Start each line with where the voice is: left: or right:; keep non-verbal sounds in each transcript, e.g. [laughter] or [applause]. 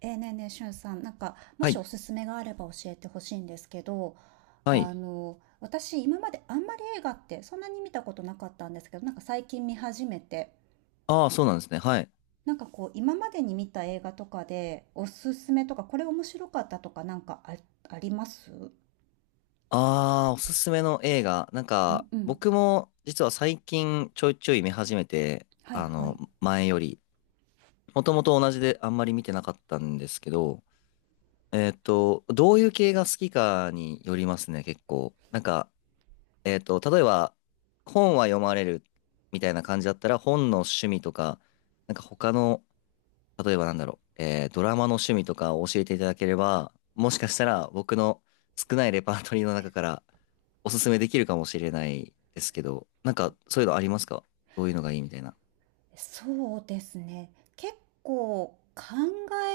right: ねえねえ、しゅんさん、なんか、も
left: は
right: しお
left: い。
right: すすめがあれば教えてほしいんですけど、
left: は
right: あ
left: い。
right: の、私、今まであんまり映画ってそんなに見たことなかったんですけど、なんか最近見始めて、
left: ああ、そうなんですね。はい。
right: なんかこう、今までに見た映画とかで、おすすめとか、これ面白かったとか、なんかあ、あります？
left: ああ、おすすめの映画。なん
right: うん
left: か、
right: うん。
left: 僕も実は最近ちょいちょい見始めて、
right: はいはい。
left: 前より。もともと同じであんまり見てなかったんですけど、どういう系が好きかによりますね、結構。なんか、例えば、本は読まれるみたいな感じだったら、本の趣味とか、なんか他の例えばなんだろう、ドラマの趣味とかを教えていただければ、もしかしたら僕の少ないレパートリーの中からおすすめできるかもしれないですけど、なんかそういうのありますか？どういうのがいいみたいな。
right: そうですね。結構考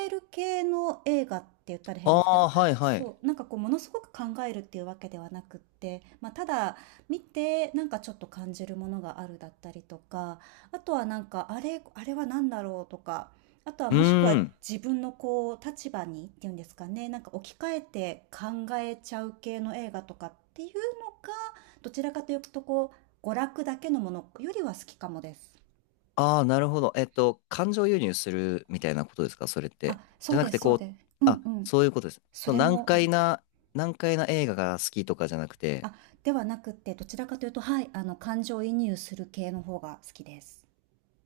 right: える系の映画って言ったら
left: あ
right: 変ですけど、
left: あ、はいはい。
right: そう、なんかこうものすごく考えるっていうわけではなくって、まあ、ただ見てなんかちょっと感じるものがあるだったりとか、あとはなんかあれ、あれは何だろうとか、あとは
left: う
right: もしく
left: ー
right: は
left: ん。
right: 自分のこう立場にっていうんですかね、なんか置き換えて考えちゃう系の映画とかっていうのが、どちらかというとこう娯楽だけのものよりは好きかもです。
left: ああ、なるほど。感情移入するみたいなことですか、それっ
right: あ、
left: て？
right: そ
left: じ
right: う
left: ゃな
right: で
left: くて、
right: すそ
left: こ
right: う
left: う、
right: です。うん
left: あ、
right: うん。
left: そういうことです。
right: そ
left: その
right: れ
left: 難
right: もあ
left: 解
right: り。
left: な、難解な映画が好きとかじゃなくて、
right: あ、ではなくて、どちらかというと、はい、あの、感情移入する系の方が好きです。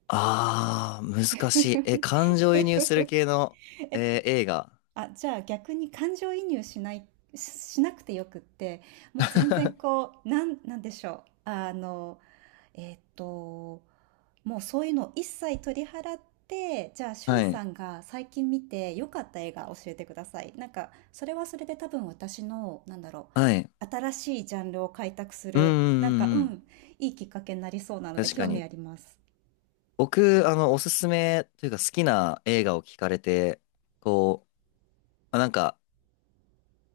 left: ああ、難しい。え、感情移入する系の、
right: [laughs] え、
left: 映画。
right: あ、じゃあ逆に感情移入しない、し、しなくてよくって、もう全然
left: [laughs]
right: こう、なん、なんでしょう。あの、えっと、もうそういうのを一切取り払って、じゃあ、しゅ
left: は
right: ん
left: い。
right: さんが最近見て良かった映画教えてください。なんか、それはそれで多分私の、なんだろ
left: はい。
right: う、新しいジャンルを開拓す
left: うんう
right: る、なんか、
left: んうんう
right: う
left: ん。
right: ん、いいきっかけになりそうなので、
left: 確か
right: 興味
left: に。
right: あります。
left: 僕、おすすめというか好きな映画を聞かれて、こう、まあなんか、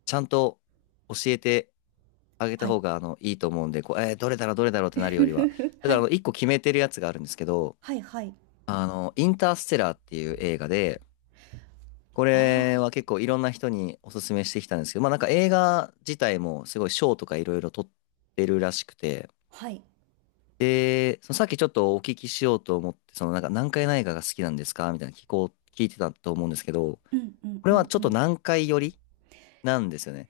left: ちゃんと教えてあげ
right: は
left: た
right: い
left: 方が、いいと思うんで、こう、どれだろう、どれだろうってなるよりは。
right: [laughs]。
left: だ
right: は
left: から、
right: い。
left: 一個決めてるやつがあるんですけど、
right: はい、はい。
left: インターステラーっていう映画で、こ
right: あ
left: れは結構いろんな人におすすめしてきたんですけど、まあなんか映画自体もすごい賞とかいろいろ取ってるらしくて、
right: あ、はい。
left: で、そのさっきちょっとお聞きしようと思って、そのなんか南海内科が好きなんですかみたいな聞こう、聞いてたと思うんですけど、
right: うん、うん、
left: こ
right: う
left: れは
right: ん、
left: ちょ
right: う
left: っと
right: ん。
left: 南海寄りなんですよね。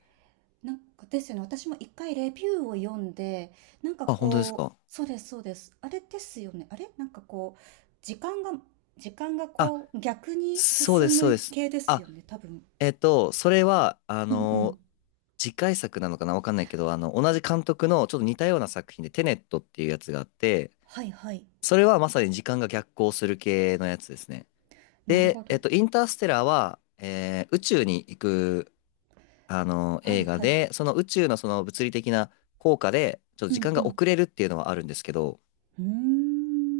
right: なんかですよね。私も一回レビューを読んで、なんか
left: あ、本当です
right: こ
left: か？
right: う、そうです、そうです。あれですよね。あれなんかこう、時間が、時間が
left: あ、
right: こう、逆に
left: そうで
right: 進
left: す、そう
right: む
left: です。
right: 系ですよ
left: あ、
right: ね、多分。
left: それは、
right: うんうん。
left: 次回作なのかなわかんないけど、同じ監督のちょっと似たような作品でテネットっていうやつがあって、
right: はいはい。
left: それはまさに時間が逆行する系のやつですね。
right: なるほ
left: で、
right: ど。
left: インターステラーは、宇宙に行く
right: は
left: 映
right: い
left: 画
right: はい。
left: で、その宇宙のその物理的な効果で、ちょっと
right: う
left: 時
right: ん
left: 間
right: う
left: が
right: ん。
left: 遅れるっていうのはあるんですけど、
right: うー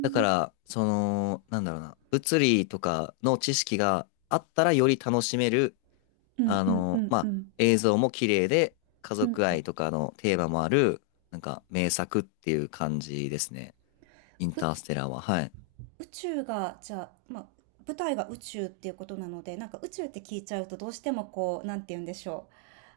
left: だから、その、なんだろうな、物理とかの知識があったらより楽しめる、
right: うんうんうん
left: ま
right: う
left: あ、
right: ん。
left: 映像も綺麗で、家
right: うんう
left: 族
right: ん。
left: 愛とかのテーマもある、なんか名作っていう感じですね。インタース
right: 宇
left: テラーは。はい。
right: 宇宙が、じゃあ、まあ、舞台が宇宙っていうことなので、なんか宇宙って聞いちゃうとどうしてもこう、なんて言うんでしょ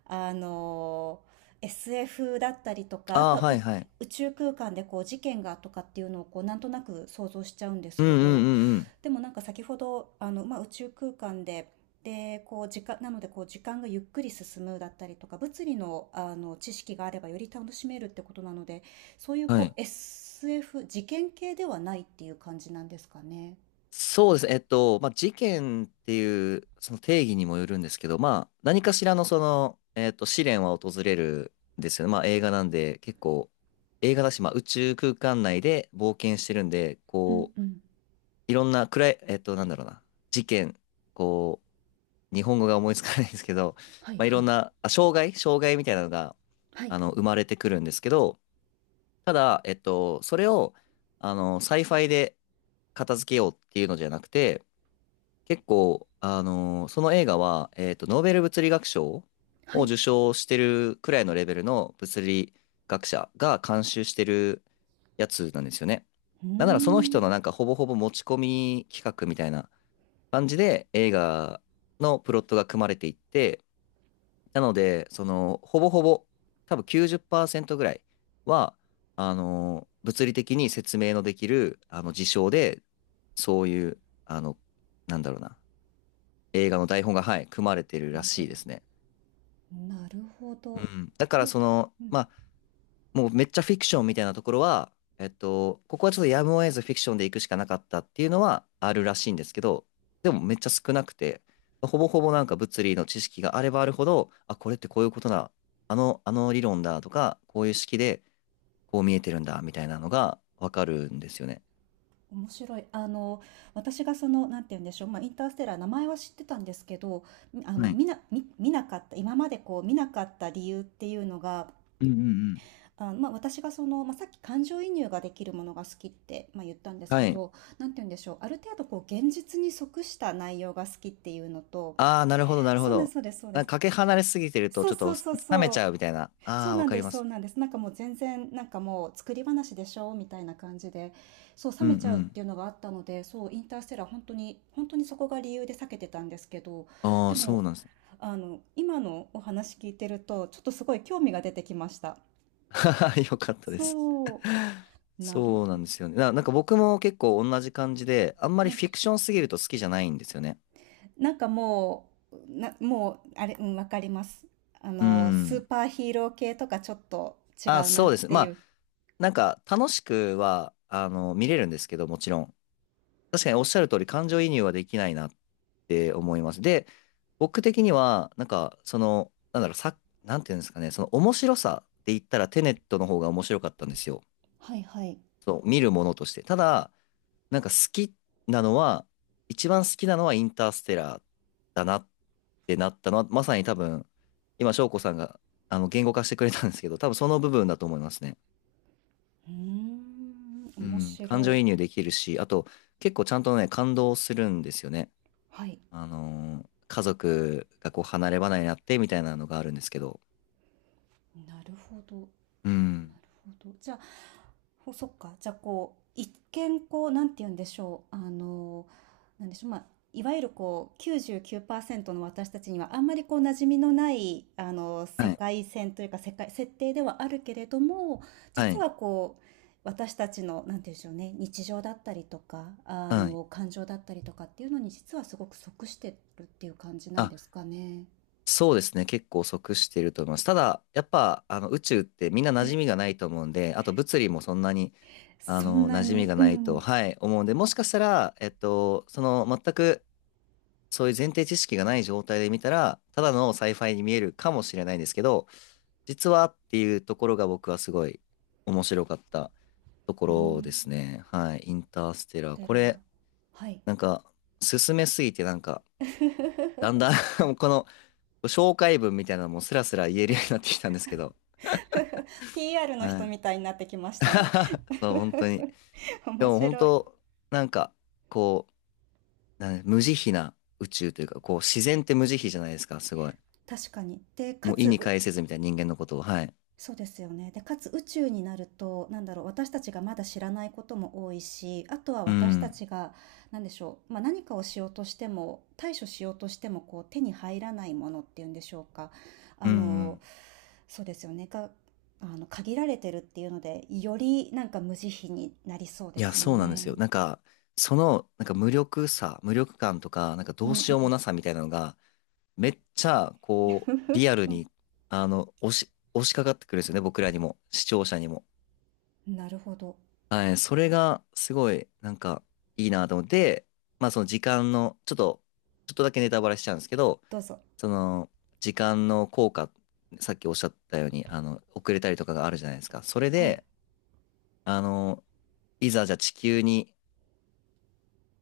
right: う。あの、SF だったりとか、あ
left: ああ、
right: とは
left: は
right: う
left: いはい。
right: 宇宙空間でこう事件がとかっていうのをこうなんとなく想像しちゃうんで
left: う
right: す
left: んう
right: け
left: ん
right: ど、
left: うんうん。
right: でもなんか先ほど、あの、まあ、宇宙空間で、で、こう時間、なのでこう時間がゆっくり進むだったりとか、物理の、あの知識があればより楽しめるってことなので、そういう
left: は
right: こ
left: い。
right: う SF、事件系ではないっていう感じなんですかね。
left: そうですね。まあ、事件っていうその定義にもよるんですけど、まあ、何かしらのその、試練は訪れるんですよね。まあ、映画なんで、結構、映画だし、まあ、宇宙空間内で冒険してるんで、
right: うん
left: こ
right: う
left: う、
right: ん。
left: いろんな暗い、なんだろうな、事件、こう、日本語が思いつかないんですけど、
right: はい
left: まあ、い
right: は
left: ろん
right: い。
left: な、あ、障害みたいなのが、
right: はい。
left: 生まれてくるんですけど、ただ、それを、サイファイで片付けようっていうのじゃなくて、結構、その映画は、ノーベル物理学賞
right: は
left: を
right: い。
left: 受賞してるくらいのレベルの物理学者が監修してるやつなんですよね。
right: うー
left: なんならその人
right: ん。
left: のなんかほぼほぼ持ち込み企画みたいな感じで映画のプロットが組まれていって、なので、その、ほぼほぼ、多分90%ぐらいは、物理的に説明のできる、事象で、そういう、あの、なんだろうな。映画の台本が、はい、組まれてる
right: 生
left: ら
right: まれて
left: しい
right: る。
left: ですね。
right: なるほ
left: う
right: ど。
left: ん。だから
right: え、
left: その、
right: うん、
left: まあ、もうめっちゃフィクションみたいなところは、ここはちょっとやむを得ずフィクションで行くしかなかったっていうのはあるらしいんですけど、でもめっちゃ少なくて、ほぼほぼなんか物理の知識があればあるほど、あ、これってこういうことだ、あの理論だとか、こういう式でこう見えてるんだみたいなのがわかるんですよね。
right: 面白い。あの、私がその、なんて言うんでしょう、まあ、インターステラー、名前は知ってたんですけど、みあの、
left: はい。
right: 見な、見、見なかった、今までこう、見なかった理由っていうのが、
left: うんうんうん。
right: あ、まあ、私がその、まあ、さっき感情移入ができるものが好きって、まあ、言ったんです
left: は
right: け
left: い。
right: ど、なんて言うんでしょう、ある程度こう、現実に即した内容が好きっていうのと、
left: ああ、なるほど、なるほ
right: そうです、
left: ど。
right: そうです、そうで
left: なん
right: す。
left: かかけ離れすぎてると、
right: そう
left: ちょっ
right: そ
left: と
right: うそう
left: 冷め
right: そ
left: ち
right: う。
left: ゃうみたいな。
right: そ
left: あ
right: う
left: あ、
right: な
left: わ
right: ん
left: か
right: で
left: り
right: す、
left: ま
right: そう
left: す。
right: なんです。なんかもう全然、なんかもう作り話でしょみたいな感じで、そう、冷
left: うんう
right: めちゃうっ
left: ん。
right: ていうのがあったので、そう、インターステラー本当に、本当にそこが理由で避けてたんですけど、
left: あ
right: で
left: あ、そう
right: も、
left: なんですね。
right: あの、今のお話聞いてると、ちょっとすごい興味が出てきました。
left: [laughs] よかったです。
right: そう、なる
left: そうな
right: ほ
left: ん
right: ど。
left: ですよね。なんか僕も結構同じ感じで、あんまり
right: はい。
left: フィクションすぎると好きじゃないんですよね。
right: なんかもう、な、もう、あれ、うん、わかります。あ
left: う
right: の、スー
left: ん。
right: パーヒーロー系とかちょっと違
left: あ、
right: うな
left: そ
right: っ
left: うです。
right: て
left: ま
right: い
left: あ、
right: う。
left: なんか楽しくは、見れるんですけど、もちろん。確かにおっしゃる通り、感情移入はできないなって思います。で、僕的には、なんか、その、なんだろう、なんていうんですかね、その面白さで言ったらテネットの方が面白かったんですよ。
right: はいはい。
left: そう、見るものとして。ただ、なんか好きなのは、一番好きなのはインターステラーだなってなったのは、まさに多分、今、翔子さんが、言語化してくれたんですけど、多分その部分だと思いますね。
right: うーん、
left: う
right: 面
left: ん、感
right: 白
left: 情移
right: い。
left: 入できるし、あと、結構ちゃんとね、感動するんですよね。
right: はい。
left: 家族がこう離れ離れになってみたいなのがあるんですけど。
right: なるほど。なる
left: うん。
right: ほど。じゃあ、ほそっか。じゃあ、こう、一見、こう、なんて言うんでしょう。あの、なんでしょう。まあ、いわゆる、こう、99%の私たちには、あんまり、こう、馴染みのない、あの、世
left: はい。
right: 界線というか、世界、設定ではあるけれども、
left: は
right: 実
left: い。
right: は、こう、私たちの、なんて言うんでしょうね、日常だったりとか、あ
left: はい。
right: の、感情だったりとかっていうのに、実はすごく即してるっていう感じなん
left: あ、
right: ですかね。
left: そうですね。結構即してると思います。ただ、やっぱ、宇宙ってみんな馴染みがないと思うんで、あと物理もそんなに、
right: そんな
left: 馴染み
right: に、
left: が
right: う
left: ないと、
right: ん。
left: はい、思うんで、もしかしたら、その、全く、そういう前提知識がない状態で見たら、ただのサイファイに見えるかもしれないんですけど、実はっていうところが僕はすごい面白かったとこ
right: う
left: ろで
right: ん。
left: すね。はい。インターステラー。
right: テ
left: こ
right: ラ、
left: れ、
right: はい。
left: なんか、進めすぎてなんか、だんだ
right: [laughs]
left: ん [laughs] もうこの紹介文みたいなのもスラスラ言えるようになってきたんですけど。
right: PR の
left: は
right: 人
left: い。
right: みたいになってきましたね。
left: [laughs] そう、本当に。
right: [laughs]
left: で
right: 面
left: も本
right: 白い。
left: 当、なんか、こう、無慈悲な宇宙というか、こう、自然って無慈悲じゃないですか、すごい。
right: 確かに。で、か
left: もう意
right: つ、
left: に
right: う
left: 介せずみたいな人間のことを。はい。
right: そうですよね。で、かつ宇宙になると、なんだろう、私たちがまだ知らないことも多いし、あとは
left: う
right: 私た
left: ん。
right: ちが、なんでしょう、まあ、何かをしようとしても、対処しようとしても、こう、手に入らないものっていうんでしょうか。
left: う
right: あ
left: んう
right: の、
left: ん。
right: そうですよね。が、あの、限られてるっていうので、よりなんか無慈悲になりそう
left: い
right: で
left: や、
right: すよ
left: そうなんですよ。
right: ね。
left: なんか、その、なんか無力感とか、なんか
right: う
left: ど
right: ん
left: う
right: う
left: しようも
right: ん。
left: なさみたいなのが、めっちゃ、こう、リア
right: [laughs]
left: ルに、押しかかってくるんですよね、僕らにも、視聴者にも。
right: なるほど。
left: はい、それが、すごい、なんか、いいなと思って、まあ、その時間の、ちょっとだけネタバレしちゃうんですけど、
right: どうぞ。
left: その、時間の効果、さっきおっしゃったように、遅れたりとかがあるじゃないですか。それ
right: はい。
left: で、あの、いざじゃあ地球に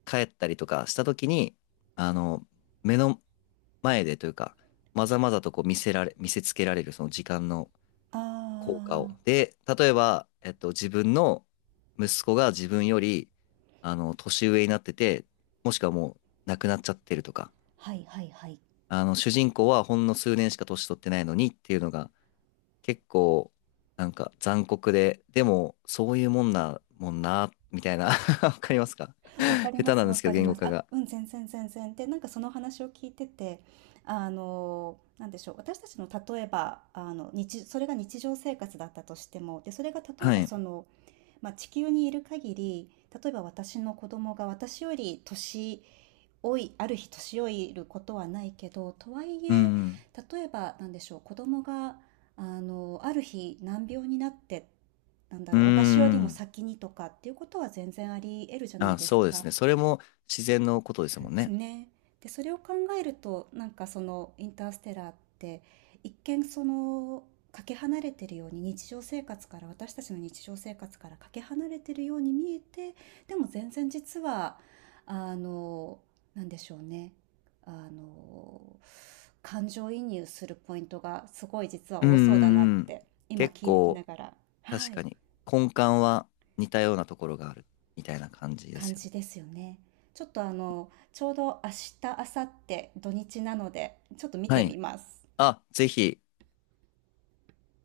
left: 帰ったりとかした時に、あの、目の前でというか、まざまざとこう見せつけられるその時間の
right: あ
left: 効果を。
right: あ、
left: で、例えば、自分の息子が自分より、年上になってて、もしくはもう亡くなっちゃってるとか、
right: はいはいはい。
left: 主人公はほんの数年しか年取ってないのにっていうのが、結構、なんか残酷で、でも、そういうもんな、もんな、みたいな [laughs] わかりますか？
right: わか
left: [laughs]
right: り
left: 下
right: ま
left: 手な
right: す、
left: んで
right: わ
left: すけ
right: か
left: ど、
right: り
left: 言
right: ま
left: 語
right: す。
left: 化
right: あ、
left: が。
right: うん、全然全然。で、なんかその話を聞いてて、あの、なんでしょう、私たちの例えば、あの、日、それが日常生活だったとしても、で、それが例え
left: は
right: ば
left: い。
right: その、まあ、地球にいる限り、例えば私の子供が私より年老いある日年老いることはないけど、とはい
left: う
right: え
left: ん。
right: 例えばなんでしょう子供があのある日難病になってなんだ
left: う
right: ろう私よりも
left: ん。
right: 先にとかっていうことは全然あり得るじゃない
left: あ、
right: です
left: そうです
right: か。
left: ね。それも自然のことです
right: で
left: もん
right: す
left: ね。
right: ね。で、それを考えると、なんかそのインターステラーって一見そのかけ離れてるように日常生活から私たちの日常生活からかけ離れてるように見えて、でも全然実はあのなんでしょうね。あの感情移入するポイントがすごい実は
left: うんう
right: 多そうだなっ
left: んうん。
right: て今
left: 結
right: 聞きな
left: 構、
right: がら、は
left: 確か
right: い、
left: に、根幹は似たようなところがあるみたいな感じで
right: 感
left: すよね。
right: じですよね。ちょっとあの、ちょうど明日、明後日、土日なので、ちょっと見
left: は
right: てみ
left: い。
right: ます。
left: あ、ぜひ。